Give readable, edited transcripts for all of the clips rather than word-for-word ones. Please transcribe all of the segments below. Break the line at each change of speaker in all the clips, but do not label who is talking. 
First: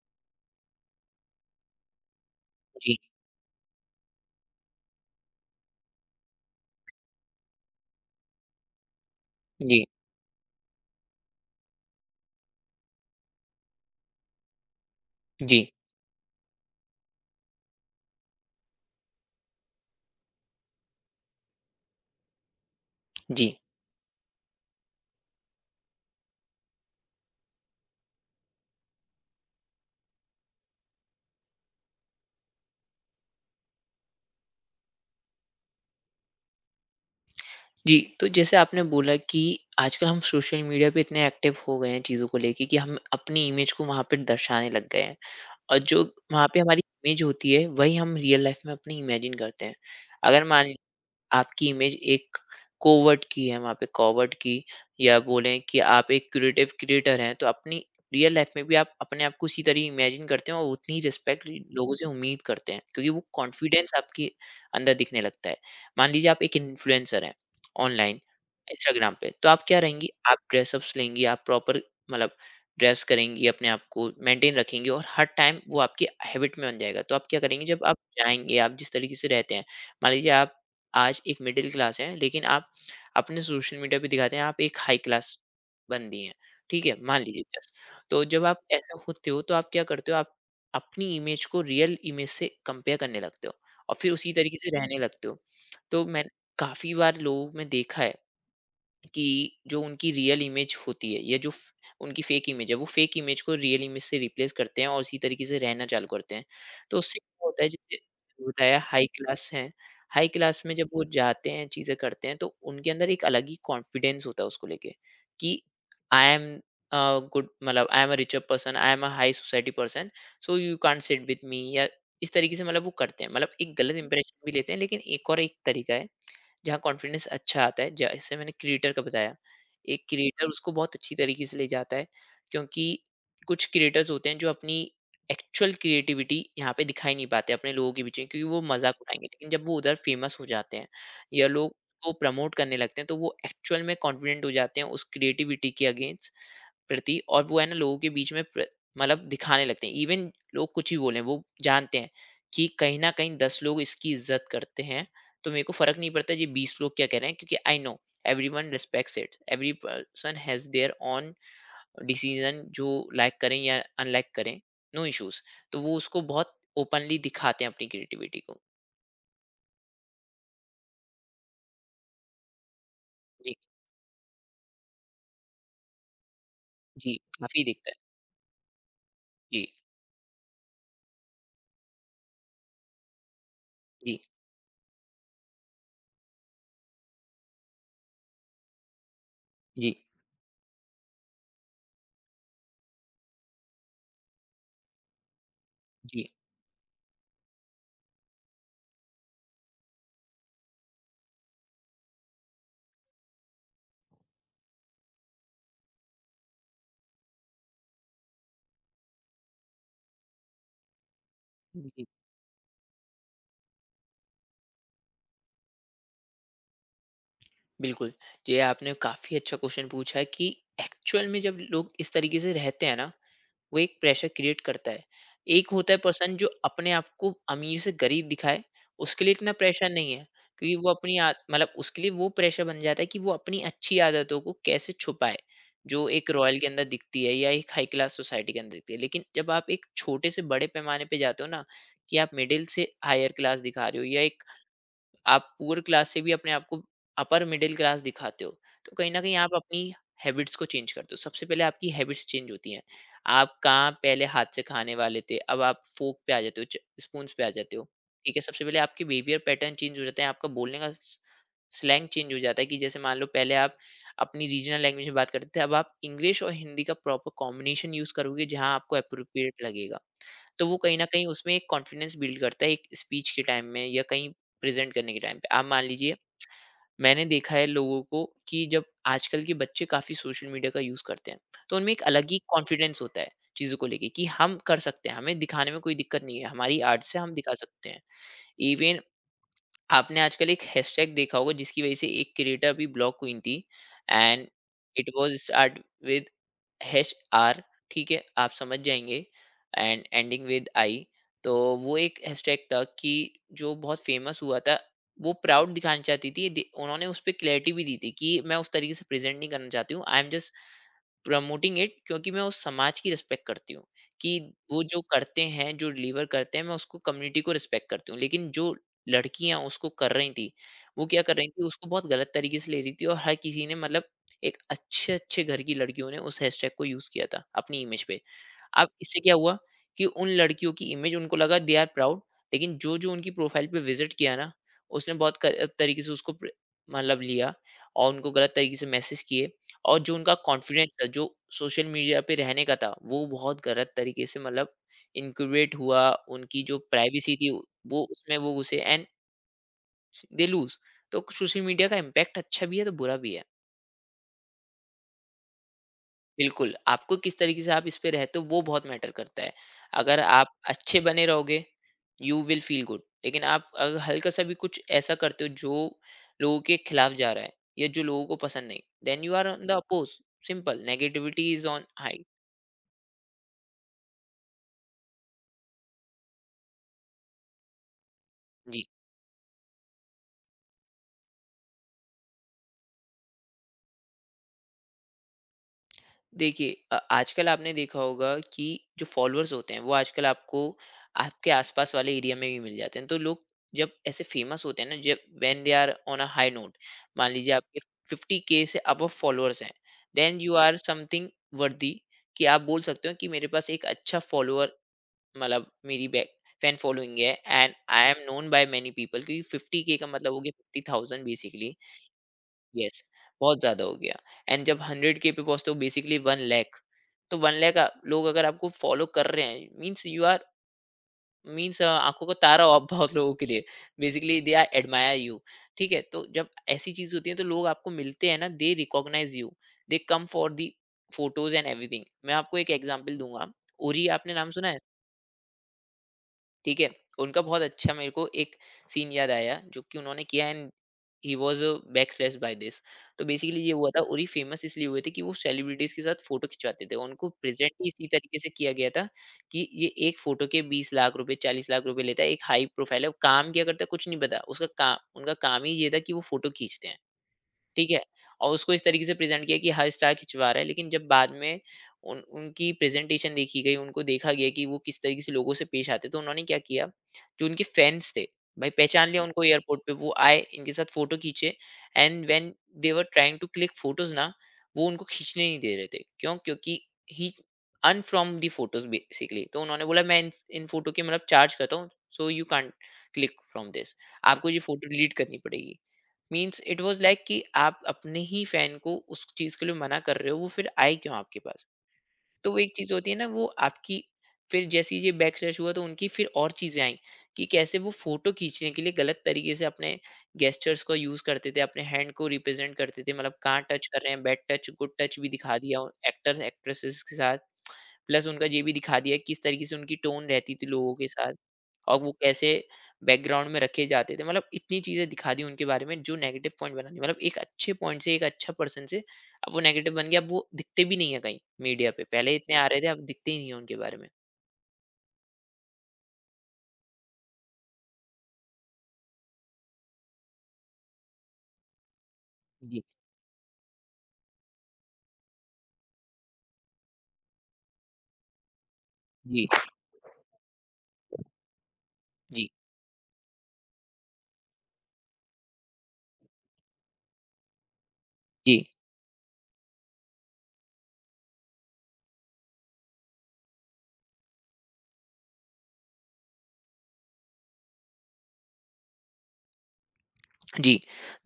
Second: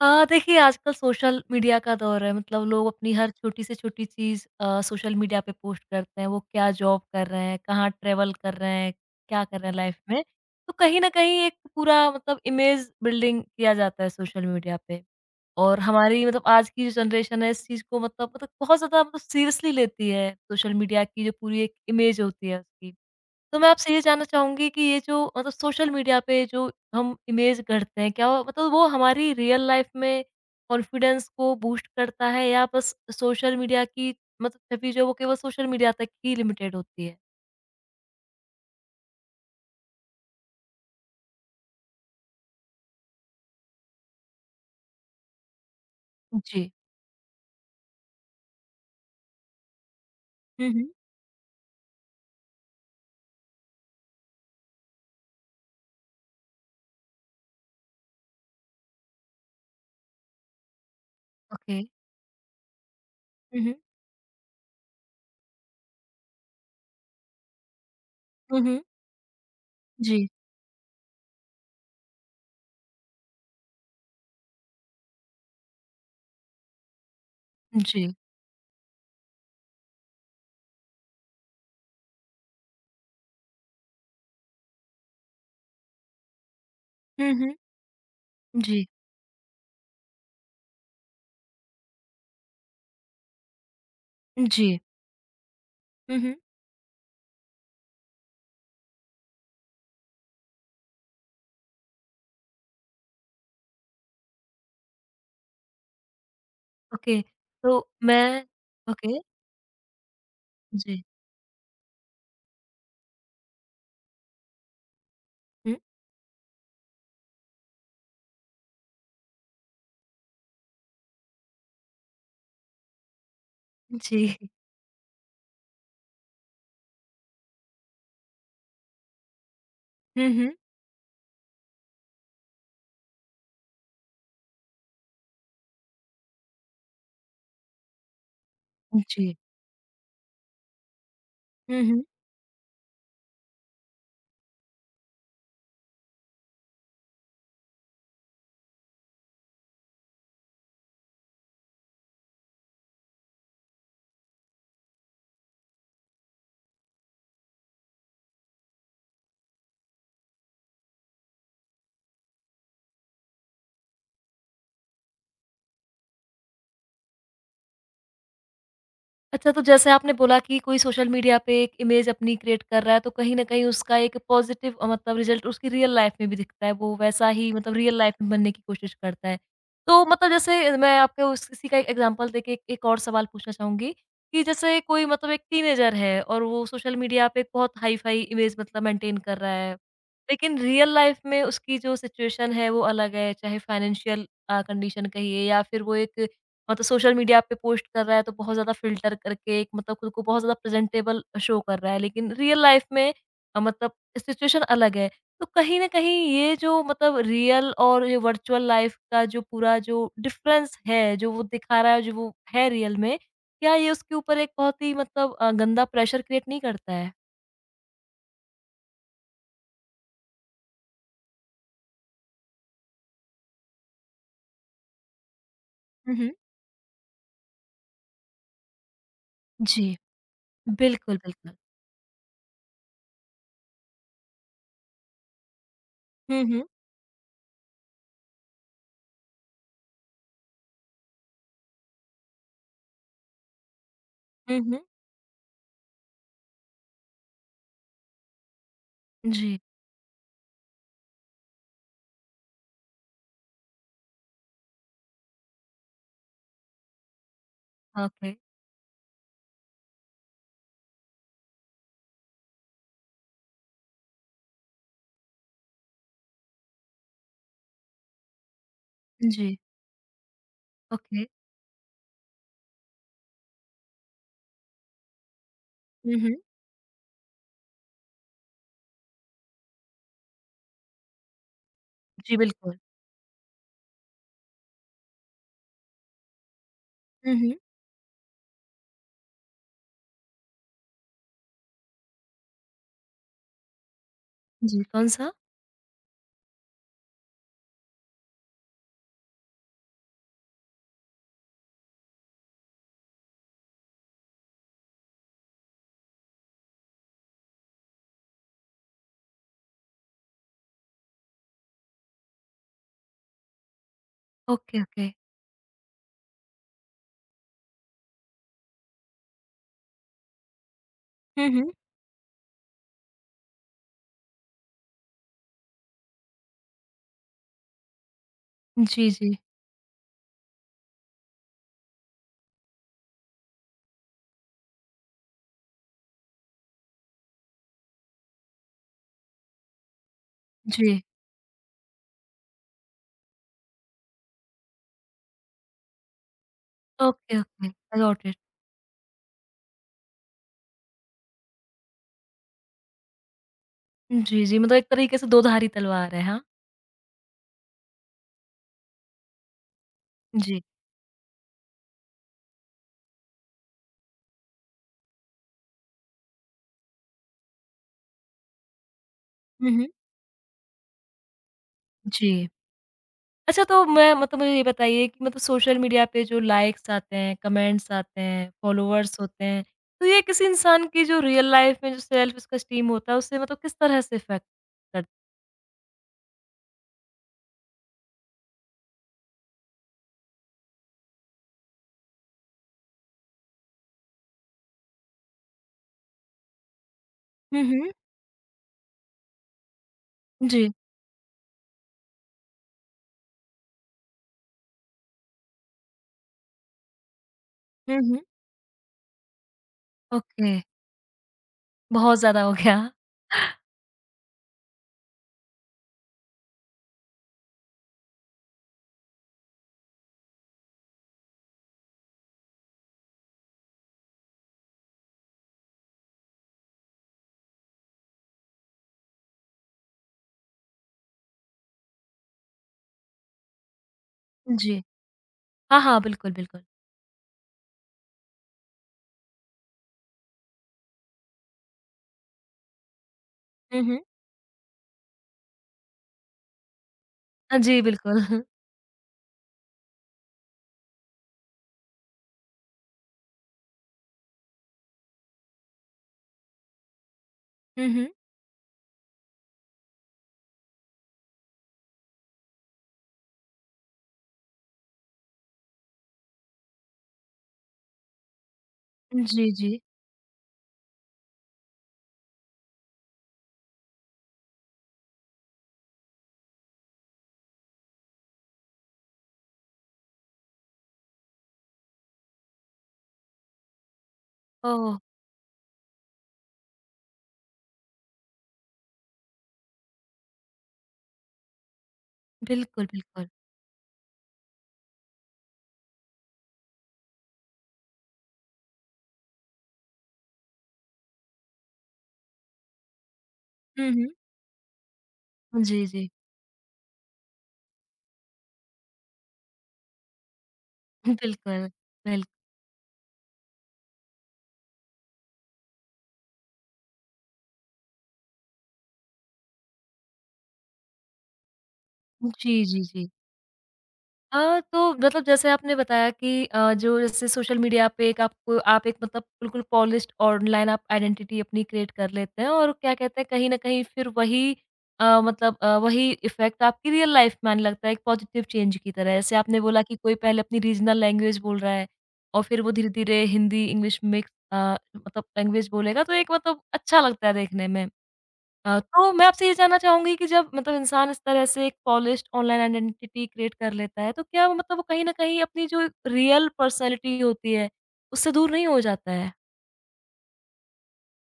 देखिए आजकल social media का दौर है मतलब लोग
जी,
अपनी हर छोटी से छोटी चीज़ सोशल मीडिया पे पोस्ट करते हैं। वो क्या जॉब कर रहे हैं, कहाँ ट्रैवल कर रहे हैं, क्या कर रहे हैं
जी,
लाइफ में। तो कहीं न कहीं एक पूरा मतलब इमेज बिल्डिंग किया जाता है सोशल मीडिया पे।
जी,
और हमारी मतलब आज की जो जनरेशन है इस चीज़ को मतलब बहुत ज़्यादा मतलब सीरियसली लेती है सोशल मीडिया की जो पूरी एक इमेज होती है उसकी।
जी,
तो मैं आपसे ये जानना चाहूँगी कि ये जो मतलब सोशल मीडिया पे जो हम इमेज गढ़ते हैं, क्या वो मतलब वो हमारी रियल लाइफ में कॉन्फिडेंस को बूस्ट करता है या बस सोशल मीडिया की मतलब छवि जो वो केवल सोशल मीडिया तक ही लिमिटेड होती है?
जी। तो जैसे आपने बोला कि आजकल हम सोशल मीडिया पे इतने एक्टिव हो गए हैं चीज़ों को लेके कि हम अपनी इमेज को वहाँ पे दर्शाने लग गए हैं, और जो वहाँ पे
जी।
हमारी इमेज होती है, वही हम रियल लाइफ़ में अपनी इमेजिन करते हैं। अगर
हुँ,
मान
हुँ।
आपकी इमेज एक कोवर्ट की है वहाँ पे कोवर्ट की, या बोलें कि आप एक क्रिएटिव क्रिएटर हैं, तो अपनी रियल लाइफ में भी आप अपने आप को उसी तरह इमेजिन करते हैं और उतनी रिस्पेक्ट
ओके।
लोगों से उम्मीद करते हैं, क्योंकि वो
हुँ, हुँ।
कॉन्फिडेंस आपके अंदर दिखने लगता है। मान लीजिए आप एक इन्फ्लुएंसर हैं ऑनलाइन
हुँ, हुँ।
इंस्टाग्राम पे, तो आप क्या रहेंगी,
जी,
आप ड्रेसअप्स लेंगी, आप प्रॉपर मतलब ड्रेस करेंगी, अपने आप को मेंटेन रखेंगी, और हर टाइम वो आपकी हैबिट में बन जाएगा। तो आप क्या करेंगी जब आप
जी।
जाएंगे, आप जिस तरीके से रहते हैं। मान लीजिए आप आज एक मिडिल क्लास है लेकिन आप अपने सोशल मीडिया पे दिखाते हैं आप एक हाई क्लास बंदी हैं, ठीक है, मान
हुँ,
लीजिए
हुँ।
जस्ट। तो जब आप
जी,
ऐसा होते हो तो आप क्या करते हो, आप अपनी इमेज को रियल इमेज से कंपेयर करने लगते हो और फिर उसी तरीके से
जी।
रहने लगते हो। तो
हुँ,
मैं
हुँ।
काफी बार लोगों में देखा है कि जो उनकी रियल इमेज होती है, या जो उनकी फेक इमेज है, वो फेक इमेज को रियल इमेज से रिप्लेस करते हैं और उसी तरीके से रहना चालू करते हैं। तो उससे
ओके,
क्या होता है,
तो
जैसे
मैं
बताया हाई
ओके,
क्लास है, हाई क्लास में जब
जी।
वो जाते हैं चीजें करते हैं तो उनके अंदर एक अलग ही कॉन्फिडेंस होता है उसको लेके कि
हुँ,
आई एम गुड, मतलब I am a richer person, I am a high society person, so you can't sit with me, या इस तरीके से मतलब वो करते हैं, मतलब एक गलत
जी।
इंप्रेशन भी लेते हैं। लेकिन एक और एक तरीका है जहाँ कॉन्फिडेंस अच्छा आता है, जैसे मैंने क्रिएटर का बताया, एक
हुँ,
क्रिएटर
हुँ।
उसको बहुत अच्छी तरीके से ले जाता है, क्योंकि कुछ क्रिएटर्स होते हैं जो अपनी एक्चुअल क्रिएटिविटी यहाँ पे दिखा ही नहीं पाते अपने लोगों के बीच में, क्योंकि वो मज़ाक उड़ाएँगे।
जी।
लेकिन जब वो उधर फेमस हो जाते हैं, या लोग
हुँ, हुँ।
वो प्रमोट करने लगते हैं, तो वो एक्चुअल में कॉन्फिडेंट हो जाते हैं उस क्रिएटिविटी के अगेंस्ट प्रति, और वो है ना लोगों के बीच में मतलब दिखाने लगते हैं। इवन लोग कुछ ही बोले वो जानते हैं कि कहीं ना कहीं दस लोग इसकी इज्जत करते हैं, तो मेरे को फर्क नहीं पड़ता ये बीस लोग क्या कह रहे हैं, क्योंकि I know everyone respects it, every person has their own decision जो लाइक करें या अनलाइक करें, नो इश्यूज। तो वो उसको बहुत ओपनली दिखाते हैं अपनी क्रिएटिविटी को।
अच्छा, तो जैसे आपने बोला कि कोई सोशल मीडिया पे एक इमेज अपनी क्रिएट कर रहा है, तो कहीं न
जी।
कहीं उसका एक पॉज़िटिव मतलब रिज़ल्ट उसकी रियल लाइफ़ में भी दिखता है, वो
जी,
वैसा ही
काफी
मतलब
दिखता है।
रियल लाइफ़ में बनने की कोशिश करता है।
जी।
तो मतलब जैसे मैं आपको उस इसी का एक एग्ज़ाम्पल देके एक एक और सवाल पूछना चाहूँगी
जी।
कि जैसे कोई मतलब एक टीनेजर है और वो सोशल मीडिया पे एक बहुत हाई-फ़ाई इमेज मतलब मेंटेन कर रहा है।
जी।
लेकिन रियल लाइफ़ में उसकी जो सिचुएशन है, वो अलग है, चाहे फ़ाइनेंशियल कंडीशन कहिए या फिर वो एक हाँ, तो सोशल मीडिया पे पोस्ट कर रहा है तो बहुत ज़्यादा फ़िल्टर करके एक मतलब खुद को बहुत ज़्यादा प्रेज़ेंटेबल शो कर रहा है, लेकिन रियल लाइफ़ में मतलब सिचुएशन अलग है। तो कहीं न कहीं ये जो मतलब रियल और ये वर्चुअल लाइफ़ का जो पूरा जो डिफ़रेंस है, जो वो दिखा रहा है,
जी।
जो वो है रियल में, क्या ये उसके ऊपर एक बहुत ही मतलब गंदा प्रेशर क्रिएट नहीं करता है?
बिल्कुल। ये आपने काफ़ी अच्छा क्वेश्चन पूछा है कि एक्चुअल में जब लोग इस तरीके से रहते हैं ना, वो एक प्रेशर क्रिएट करता है। एक होता है
हुँ, हुँ।
पर्सन जो अपने आप को अमीर से गरीब दिखाए, उसके लिए इतना
जी,
प्रेशर नहीं है, क्योंकि वो अपनी
बिल्कुल,
आद
बिल्कुल।
मतलब उसके लिए वो प्रेशर बन जाता है कि वो अपनी अच्छी आदतों को कैसे छुपाए, जो एक
हुँ,
रॉयल
हुँ।
के अंदर दिखती है या एक हाई क्लास सोसाइटी के अंदर दिखती है। लेकिन जब आप एक छोटे से बड़े पैमाने पे जाते हो ना, कि आप मिडल से हायर क्लास दिखा रहे हो, या एक
हुँ, हुँ।
आप पुअर क्लास से भी अपने आप को अपर मिडिल क्लास दिखाते हो, तो कहीं ना कहीं आप
जी।
अपनी हैबिट्स को चेंज करते हो। सबसे पहले आपकी हैबिट्स चेंज होती हैं, आप कहाँ पहले हाथ से खाने वाले थे, अब आप फोक पे आ जाते हो, स्पून पे आ जाते हो,
ओके।
ठीक है। सबसे पहले आपके बिहेवियर पैटर्न चेंज हो जाते हैं, आपका बोलने का स्लैंग चेंज हो जाता है, कि जैसे मान लो पहले आप अपनी रीजनल लैंग्वेज में बात करते थे, अब आप इंग्लिश और हिंदी का प्रॉपर कॉम्बिनेशन यूज करोगे जहाँ आपको
जी।
अप्रोप्रिएट लगेगा। तो वो कहीं ना
ओके।
कहीं उसमें एक कॉन्फिडेंस बिल्ड करता है एक स्पीच के टाइम में, या कहीं प्रेजेंट करने के टाइम पे। आप मान लीजिए,
हुँ, हुँ।
मैंने देखा है लोगों को कि जब आजकल के बच्चे काफी सोशल मीडिया का यूज करते हैं, तो उनमें एक अलग
जी,
ही
बिल्कुल।
कॉन्फिडेंस होता है चीजों को लेके कि हम कर सकते हैं, हमें दिखाने में कोई दिक्कत नहीं है, हमारी आर्ट से हम
हुँ,
दिखा
हुँ।
सकते हैं। इवन आपने आजकल एक हैशटैग देखा होगा जिसकी वजह से एक क्रिएटर भी ब्लॉक क्वीन थी, एंड
जी,
इट
कौन-सा?
Was start with hash R, ठीक है आप समझ जाएंगे, एंड एंडिंग विद आई। तो वो एक हैशटैग था कि जो बहुत फेमस हुआ था, वो प्राउड दिखाना चाहती थी। उन्होंने उस पर क्लैरिटी भी दी थी कि मैं उस तरीके से प्रेजेंट नहीं करना चाहती हूँ, I am just promoting it, क्योंकि मैं उस समाज की रिस्पेक्ट करती हूँ, कि वो
ओके,
जो
ओके।
करते हैं, जो डिलीवर करते हैं, मैं उसको कम्युनिटी को रिस्पेक्ट करती हूँ। लेकिन जो लड़कियाँ उसको कर रही थी, वो क्या कर
हुँ,
रही थी,
हुँ।
उसको बहुत गलत तरीके से ले रही थी, और हर किसी ने मतलब एक अच्छे-अच्छे घर की लड़कियों ने उस हैशटैग को यूज़ किया था अपनी इमेज पे। अब
जी,
इससे क्या
जी।
हुआ कि उन लड़कियों की इमेज, उनको लगा दे आर प्राउड, लेकिन जो-जो उनकी प्रोफाइल पे विज़िट किया ना, उसने बहुत क तरीके से उसको प्र मतलब लिया, और उनको गलत तरीके से मैसेज किए। और जो उनका कॉन्फिडेंस
जी।
था, जो सोशल मीडिया पे रहने का था, वो बहुत गलत तरीके से मतलब इनक्यूबेट हुआ, उनकी जो प्राइवेसी
ओके,
थी
ओके। आई
वो
गॉट
उसमें
इट।
वो घुसे, एंड दे लूज। तो सोशल मीडिया का इम्पैक्ट अच्छा भी है तो बुरा भी है।
जी, जी मतलब एक तरीके से दो-धारी तलवार है, हाँ?
बिल्कुल, आपको किस तरीके से आप इस पे रहते हो वो बहुत मैटर करता है। अगर आप
जी।
अच्छे बने रहोगे, यू विल फील गुड, लेकिन आप अगर हल्का सा भी कुछ ऐसा करते हो जो लोगों के खिलाफ जा रहा है, या जो लोगों को पसंद नहीं, then you are on the
हुँ, हुँ।
Oppose, simple, negativity is on high.
जी। अच्छा तो मैं मतलब मुझे ये बताइए कि मतलब सोशल मीडिया पे जो लाइक्स आते हैं, कमेंट्स आते हैं,
जी।
फॉलोवर्स होते हैं, तो ये किसी इंसान की जो रियल लाइफ़ में जो सेल्फ उसका एस्टीम होता है, उससे मतलब किस तरह से इफ़ेक्ट कर
देखिए, आजकल आपने देखा होगा कि जो फॉलोअर्स होते हैं वो आजकल आपको आपके आसपास वाले एरिया में भी मिल जाते हैं। तो लोग जब ऐसे फेमस होते हैं ना, जब when they are on a high note, मान लीजिए
हुँ,
आपके
हुँ।
फिफ्टी के से अबव फॉलोअर्स हैं, देन यू
जी।
आर समथिंग वर्दी, कि आप बोल सकते हो कि मेरे पास एक अच्छा फॉलोअर मतलब मेरी बैक फैन फॉलोइंग है, एंड
हुँ,
आई
हुँ।
Am known by many people, क्योंकि फिफ्टी के का मतलब हो गया
ओके।
Fifty thousand basically.
बहुत ज़्यादा हो गया।
यस, बहुत ज़्यादा हो गया। एंड जब 100 के पे पहुँचते हो बेसिकली 1 लाख, तो 1 लाख लोग अगर आपको फॉलो कर रहे हैं, मीन्स यू आर, मीन्स आँखों का तारा हो आप बहुत लोगों के लिए। Basically they are admire you. ठीक है? तो जब ऐसी चीज़ होती है तो लोग आपको मिलते हैं ना, they recognise you, they come for the photos and everything. मैं आपको एक एग्ज़ाम्पल दूँगा, ओरी आपने नाम सुना
जी।
है?
हाँ, हाँ। बिल्कुल, बिल्कुल।
ठीक है? उनका बहुत अच्छा मेरे को एक सीन याद आया जो कि उन्होंने किया, and he was backslash by this. तो बेसिकली ये
हुँ,
हुआ था,
हुँ।
उरी फेमस इसलिए हुए थे कि वो सेलिब्रिटीज़ के साथ फ़ोटो खिंचवाते थे। उनको
हाँ
प्रेज़ेंट
जी,
ही इसी तरीके
बिल्कुल।
से किया गया था कि ये एक फ़ोटो के 20 लाख रुपए, 40 लाख रुपए लेता है। एक हाई प्रोफ़ाइल है, वो काम क्या करता है कुछ नहीं पता। उसका काम, उनका काम ही ये था कि वो फ़ोटो खींचते हैं।
हुँ,
ठीक है?
हुँ।
और उसको इस तरीके से प्रेज़ेंट किया कि हर स्टार खिंचवा रहा है, लेकिन जब बाद में उन उनकी प्रेज़ेंटेशन देखी गई, उनको देखा गया कि वो किस तरीके से लोगों से पेश आते हैं, तो उन्होंने क्या किया, जो उनके फैन्स थे, भाई पहचान लिया हुँ। उनको
जी,
एयरपोर्ट
जी।
पे वो आए, इनके साथ फ़ोटो खींचे, and when they were trying to click photos ना, वो उनको खींचने नहीं दे रहे थे। क्यों? क्योंकि he earn from the photos basically. तो उन्होंने बोला, "मैं इन इन फ़ोटो के मतलब चार्ज करता हूँ, so you can't click from this. आपको ये फ़ोटो
ओह!
डिलीट करनी पड़ेगी।" मीन्स इट वाज लाइक कि आप अपने ही फैन को उस चीज के लिए मना कर रहे हो, वो फिर आए क्यों आपके पास। तो वो एक
बिल्कुल,
चीज होती है ना,
बिल्कुल।
वो आपकी। फिर जैसे ही ये बैक स्लैश हुआ तो उनकी फिर और चीजें आई कि कैसे वो फोटो खींचने के लिए गलत तरीके से अपने गेस्टर्स को यूज करते थे, अपने हैंड को रिप्रेजेंट करते थे, मतलब कहाँ टच
हुँ,
कर
हुँ।
रहे हैं, बैड टच गुड टच भी दिखा दिया
जी, जी।
एक्टर्स एक्ट्रेसेस के साथ। प्लस उनका ये भी दिखा दिया किस तरीके से उनकी टोन रहती थी लोगों के साथ,
बिल्कुल,
और वो
बिल्कुल।
कैसे बैकग्राउंड में रखे जाते थे। मतलब इतनी चीजें दिखा दी उनके बारे में जो नेगेटिव पॉइंट बना दी, मतलब एक अच्छे पॉइंट से एक अच्छा पर्सन से अब वो नेगेटिव बन गया। अब वो दिखते भी नहीं है कहीं, मीडिया पे पहले इतने
जी,
आ रहे
जी,
थे, अब
जी।
दिखते ही नहीं है उनके बारे में।
तो मतलब जैसे आपने बताया कि जो जैसे सोशल मीडिया पे एक आपको आप एक मतलब बिल्कुल पॉलिश्ड ऑनलाइन आप आइडेंटिटी अपनी क्रिएट कर लेते हैं और
जी,
क्या कहते हैं कहीं न कहीं फिर वही मतलब वही इफ़ेक्ट आपकी रियल लाइफ़ में आने लगता है एक पॉजिटिव चेंज की तरह। जैसे
जी,
आपने बोला कि कोई पहले अपनी रीजनल लैंग्वेज बोल रहा है और
जी।
फिर वो धीरे-धीरे हिंदी, इंग्लिश मिक्स मतलब लैंग्वेज बोलेगा तो एक मतलब अच्छा लगता है देखने में।
जी।
तो मैं आपसे ये जानना चाहूँगी कि जब मतलब इंसान इस तरह से एक पॉलिश्ड ऑनलाइन आइडेंटिटी क्रिएट कर लेता है, तो क्या वो मतलब वो कहीं न कहीं अपनी जो रियल पर्सनैलिटी होती है, उससे दूर नहीं हो जाता है?
जी।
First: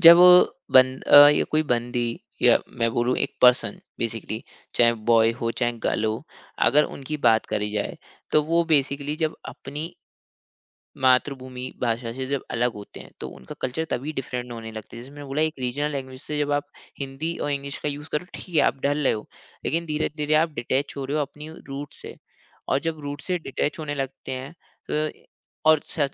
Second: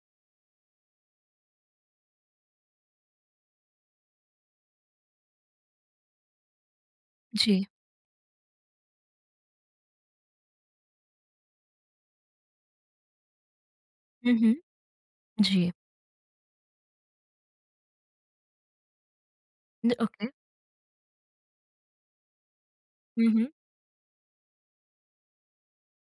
जब बंद या कोई बंदी, या मैं बोलूँ एक पर्सन बेसिकली, चाहे बॉय हो चाहे गर्ल हो, अगर उनकी बात
जी।
करी जाए, तो वो बेसिकली जब अपनी मातृभूमि भाषा से जब अलग होते हैं, तो उनका कल्चर तभी
हुँ,
डिफरेंट
हुँ।
होने लगता है। जैसे मैंने बोला, एक
जी।
रीजनल लैंग्वेज से जब आप हिंदी और इंग्लिश का यूज़ करो, ठीक है, आप ढल रहे हो, लेकिन
न ओके।
धीरे-धीरे आप डिटैच हो रहे हो अपनी रूट से। और जब रूट
हुँ,
से
हुँ।
डिटैच होने लगते हैं, तो और स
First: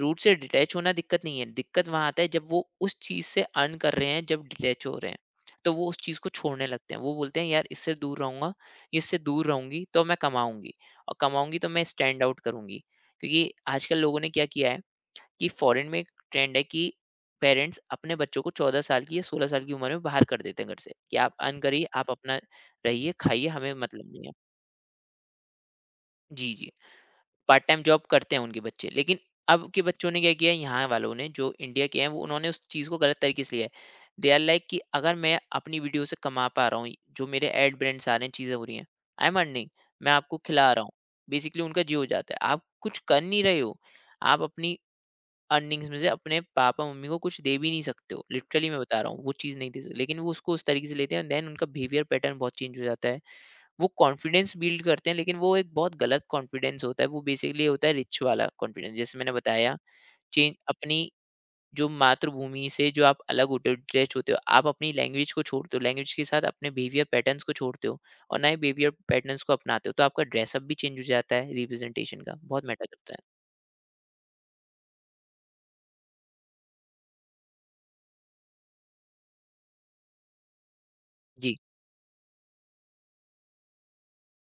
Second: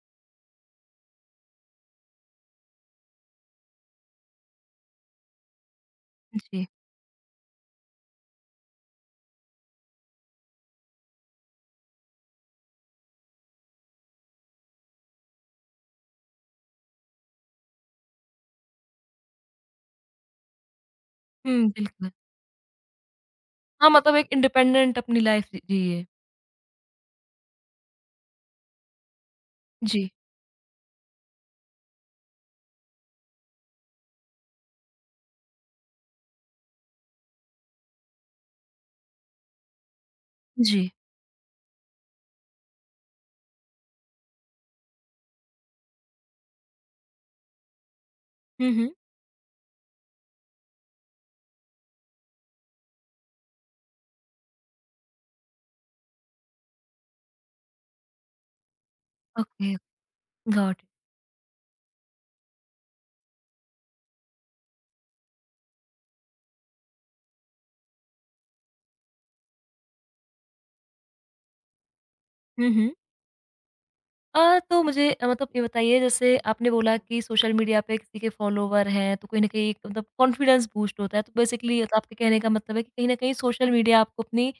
रूट से डिटैच होना दिक्कत नहीं है, दिक्कत वहाँ आता है जब वो उस चीज़ से अर्न कर रहे हैं, जब डिटैच हो रहे हैं। तो वो उस चीज़ को छोड़ने
जी।
लगते हैं। वो बोलते हैं, "यार, इससे दूर रहूँगा, इससे दूर रहूँगी, तो मैं कमाऊँगी, और कमाऊँगी तो मैं स्टैंड आउट करूँगी।" क्योंकि आजकल लोगों ने क्या किया है कि फॉरेन में एक ट्रेंड है कि पेरेंट्स अपने बच्चों को 14 साल की या 16 साल की उम्र में बाहर कर देते हैं घर से कि आप अर्न
हुँ,
करिए, आप
बिल्कुल।
अपना रहिए खाइए, हमें
हाँ,
मतलब
मतलब
नहीं
एक
है।
इंडिपेंडेंट अपनी लाइफ़ जी जिए।
जी, जी। पार्ट टाइम जॉब करते हैं उनके बच्चे, लेकिन अब के बच्चों
जी।
ने क्या किया है, यहाँ वालों ने जो इंडिया के हैं, वो उन्होंने उस चीज़ को गलत तरीके से लिया है। दे आर लाइक कि अगर मैं अपनी वीडियो से कमा पा रहा हूँ, जो मेरे एड ब्रांड्स आ रहे हैं, चीज़ें हो रही हैं, आई एम अर्निंग, मैं आपको खिला रहा
जी।
हूँ। बेसिकली उनका जी हो जाता है, आप कुछ कर नहीं रहे हो, आप अपनी अर्निंग्स में से अपने पापा-मम्मी को कुछ दे भी नहीं सकते हो। लिटरली
हुँ,
मैं
हुँ।
बता रहा हूँ, वो चीज़ नहीं दे सकते। लेकिन वो उसको उस तरीके से लेते हैं, देन उनका बिहेवियर पैटर्न बहुत चेंज हो जाता है। वो कॉन्फिडेंस बिल्ड करते हैं, लेकिन वो एक बहुत गलत कॉन्फिडेंस होता है। वो बेसिकली होता है रिच वाला कॉन्फिडेंस। जैसे मैंने
ओके,
बताया चेंज
गॉट इट।
अपनी, जो मातृभूमि से जो आप अलग होते हो, अटैच होते हो, आप अपनी लैंग्वेज को छोड़ते हो, लैंग्वेज के साथ अपने बिहेवियर पैटर्न्स को छोड़ते हो, और नए बिहेवियर पैटर्न्स को अपनाते हो। तो आपका ड्रेसअप भी चेंज हो जाता है, रिप्रेजेंटेशन का, बहुत
हुँ,
मैटर
हुँ।
करता है।
तो मुझे मतलब ये बताइए जैसे आपने बोला कि सोशल मीडिया पे किसी के फॉलोवर हैं तो कहीं न कहीं एक तो मतलब कॉन्फिडेंस बूस्ट होता है। तो
जी,
बेसिकली मतलब आपके कहने का मतलब है कि कहीं न कहीं सोशल मीडिया आपको अपनी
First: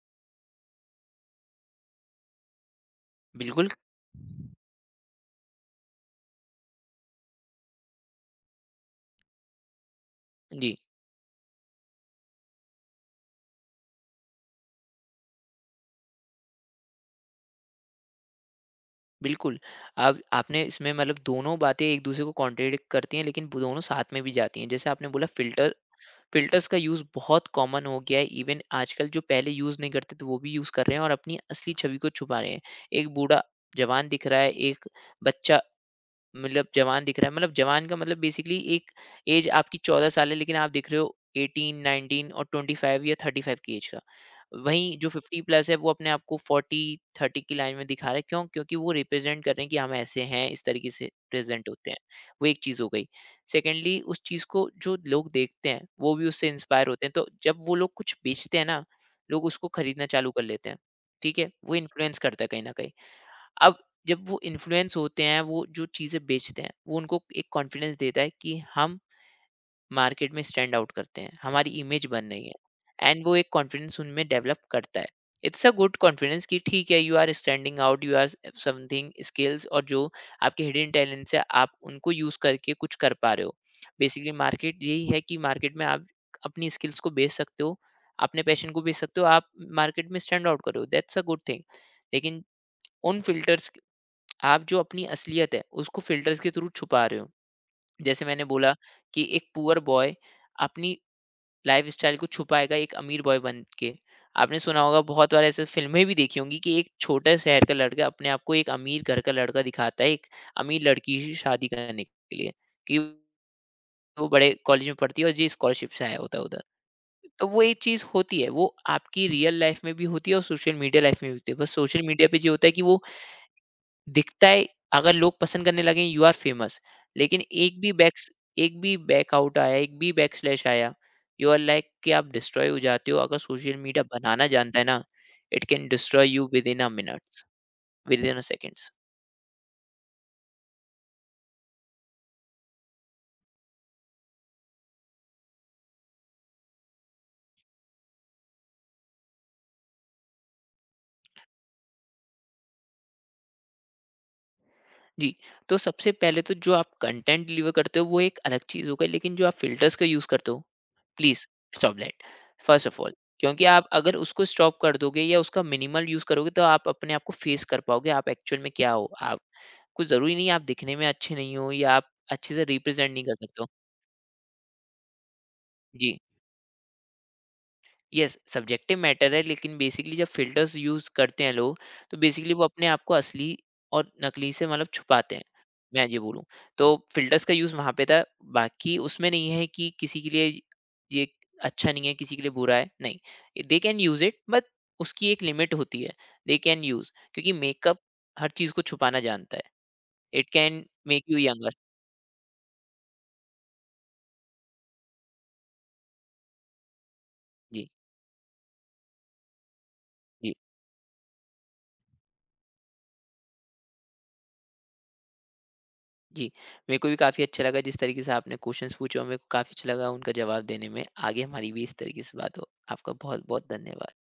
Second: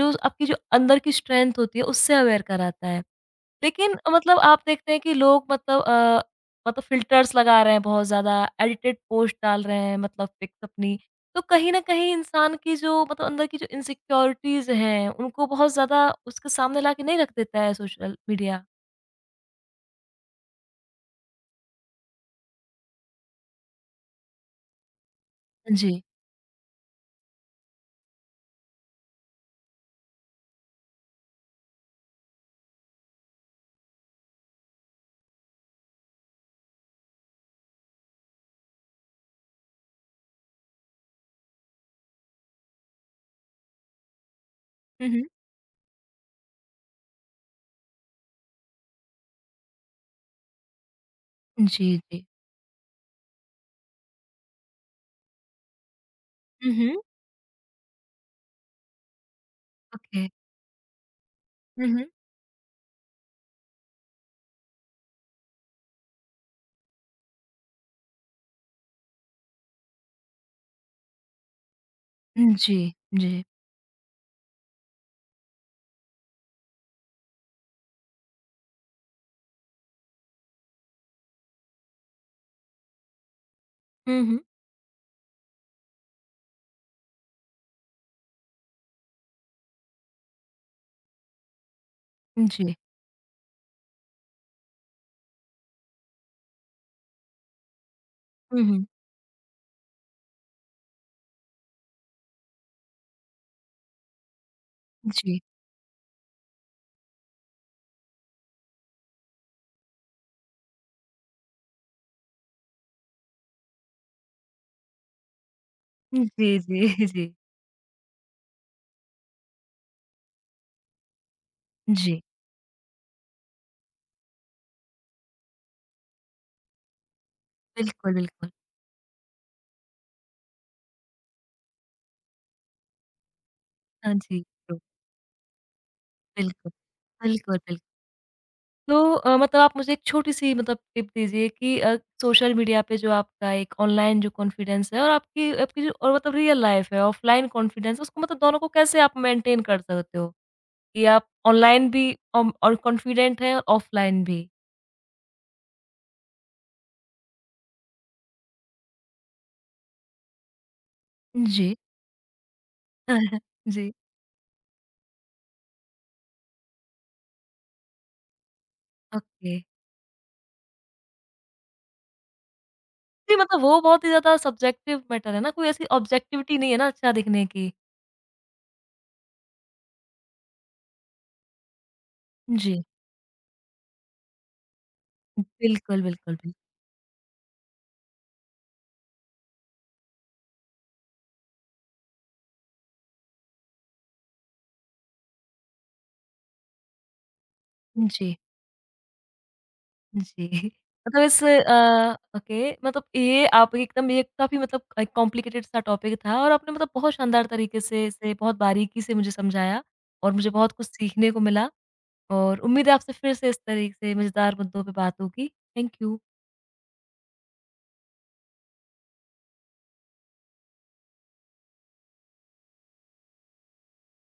जो आपकी जो अंदर की स्ट्रेंथ होती है उससे अवेयर कराता है।
बिल्कुल।
लेकिन मतलब आप देखते हैं कि लोग मतलब मतलब फ़िल्टर्स लगा रहे हैं बहुत ज़्यादा, एडिटेड पोस्ट डाल रहे हैं मतलब पिक्स
जी।
अपनी। तो कहीं न कहीं इंसान की जो मतलब अंदर की जो इनसिक्योरिटीज़ हैं उनको बहुत ज़्यादा उसके सामने ला के नहीं रख देता है सोशल मीडिया?
बिल्कुल। अब आपने इसमें मतलब दोनों बातें एक दूसरे को कॉन्ट्रडिक्ट करती हैं, लेकिन वो दोनों साथ में भी जाती हैं। जैसे आपने बोला फ़िल्टर,
जी।
फ़िल्टर्स का यूज़ बहुत कॉमन हो गया है, इवन आजकल जो पहले यूज़ नहीं करते थे, वो भी यूज़ कर रहे हैं और अपनी असली छवि को छुपा रहे हैं। एक बूढ़ा जवान दिख रहा है, एक बच्चा मतलब जवान दिख रहा है, मतलब जवान का मतलब बेसिकली एक ऐज आपकी 14 साल है, लेकिन आप दिख रहे हो 18, 19 और 25 या 35 की ऐज का। वहीं जो
हुँ, हुँ।
50 प्लस है, वो अपने आप को 40, 30 की लाइन में दिखा रहा है, क्यों? क्योंकि वो रिप्रेज़ेंट कर रहे हैं कि हम ऐसे हैं, इस तरीके से प्रेज़ेंट
जी,
होते हैं।
जी।
वो एक चीज़ हो गई। सेकंडली उस चीज़ को जो लोग देखते हैं, वो भी उससे
हुँ,
इंस्पायर
हुँ।
होते हैं, तो जब वो लोग कुछ बेचते हैं ना, लोग उसको खरीदना
ओके।
चालू कर लेते हैं। ठीक है? वो
हुँ, हुँ।
इन्फ्लुएंस करता है कहीं न कहीं। अब जब वो इन्फ्लुएंस होते हैं, वो जो चीज़ें बेचते हैं वो उनको एक कॉन्फिडेंस देता है कि हम मार्केट में स्टैंड आउट करते हैं, हमारी इमेज बन रही
हुँ, जी,
है, एंड वो
जी।
एक कॉन्फिडेंस उनमें डेवलप करता है। इट्स अ गुड कॉन्फिडेंस कि ठीक है, you are standing out, you are something skills और जो आपके हिडन टैलेंट से आप उनको यूज करके कुछ कर पा रहे हो।
हुँ,
बेसिकली
हुँ।
मार्केट यही है कि मार्केट में आप अपनी स्किल्स को बेच सकते हो, अपने पैशन को बेच सकते हो, आप मार्केट में स्टैंड आउट करो, दैट्स अ गुड थिंग। लेकिन
जी।
उन फिल्टर्स, आप जो अपनी असलियत है उसको फिल्टर्स के थ्रू छुपा रहे हो। जैसे मैंने
हुँ,
बोला
हुँ।
कि एक पुअर बॉय अपनी लाइफस्टाइल को छुपाएगा एक अमीर बॉय बन के। आपने सुना होगा, बहुत
जी।
बार ऐसे फ़िल्में भी देखी होंगी कि एक छोटे शहर का लड़का अपने आप को एक अमीर घर का लड़का दिखाता है, एक अमीर लड़की से शादी करने के लिए, कि वो बड़े कॉलेज में पढ़ती है और जी स्कॉलरशिप से आया होता है
जी,
उधर।
जी, जी।
तो वो एक चीज़ होती है, वो आपकी रियल लाइफ़ में भी होती है और सोशल मीडिया लाइफ़ में भी होती है। बस सोशल
जी।
मीडिया पे ये होता है कि वो दिखता है, अगर लोग पसंद करने लगे यू आर फेमस। लेकिन एक भी
बिल्कुल,
बैक
बिल्कुल।
एक भी बैकआउट आया, एक भी बैकस्लैश आया, यू आर लाइक कि आप डिस्ट्रॉय हो जाते हो। अगर सोशल मीडिया
हाँ जी,
बनाना जानता
तो
है ना, it can destroy you with
बिल्कुल।
इन अ मिनट्स,
बिल्कुल, बिल्कुल।
Within a seconds.
तो मतलब आप मुझे एक छोटी-सी मतलब टिप दीजिए कि सोशल मीडिया पे जो आपका एक ऑनलाइन जो कॉन्फिडेंस है और आपकी आपकी जो और मतलब रियल लाइफ़ है, ऑफ़लाइन कॉन्फिडेंस उसको मतलब दोनों को कैसे आप मेंटेन कर सकते हो? कि आप ऑनलाइन भी अम और कॉन्फिडेंट हैं, ऑफ़लाइन भी?
जी। तो सबसे पहले तो जो आप कंटेंट डिलीवर करते हो वो एक अलग चीज़ हो गई, लेकिन जो आप फिल्टर्स का यूज़ करते हो, प्लीज़
जी।
Stop that, first of all. क्योंकि आप
जी।
अगर उसको स्टॉप कर दोगे या उसका मिनिमल यूज़ करोगे, तो आप अपने आप को फेस कर पाओगे, आप एक्चुअल में क्या हो। आप,
ओके।
कुछ ज़रूरी नहीं है आप दिखने में अच्छे नहीं हो या आप अच्छे से रिप्रेज़ेंट नहीं कर
जी, मतलब
सकते हो।
वो बहुत ही ज़्यादा सब्जेक्टिव मैटर है ना, कोई ऐसी
जी,
ऑब्जेक्टिविटी नहीं है ना अच्छा दिखने की।
येस सब्जेक्टिव मैटर है, लेकिन बेसिकली जब फ़िल्टर्स यूज़ करते हैं लोग, तो बेसिकली वो
जी।
अपने आप को असली और नकली से मतलब छुपाते हैं,
बिल्कुल,
मैं ये
बिल्कुल,
बोलूँ।
बिल्कुल।
तो फ़िल्टर्स का यूज़ वहाँ पे था, बाकी उसमें नहीं है कि किसी के लिए ये अच्छा नहीं है, किसी के लिए बुरा है, नहीं। They can use it but उसकी एक लिमिट होती है, दे कैन यूज़ क्योंकि मेकअप
जी, जी।
हर चीज़ को छुपाना जानता है। इट कैन
मतलब
make you
is
younger.
Okay मतलब ये आप एकदम ये काफ़ी मतलब एक कॉम्प्लिकेटेड सा टॉपिक था और आपने मतलब बहुत शानदार तरीके
जी,
से इसे बहुत बारीकी से मुझे समझाया और मुझे
जी।
बहुत कुछ सीखने को मिला और उम्मीद है आपसे फिर से इस तरीके से मज़ेदार मुद्दों पे बात होगी। Thank you.
जी, मेरे को भी काफ़ी अच्छा लगा जिस तरीके से आपने क्वेश्चंस पूछे और मेरे को काफ़ी अच्छा लगा उनका जवाब देने में। आगे हमारी भी इस तरीके से बात हो। आपका बहुत-बहुत धन्यवाद।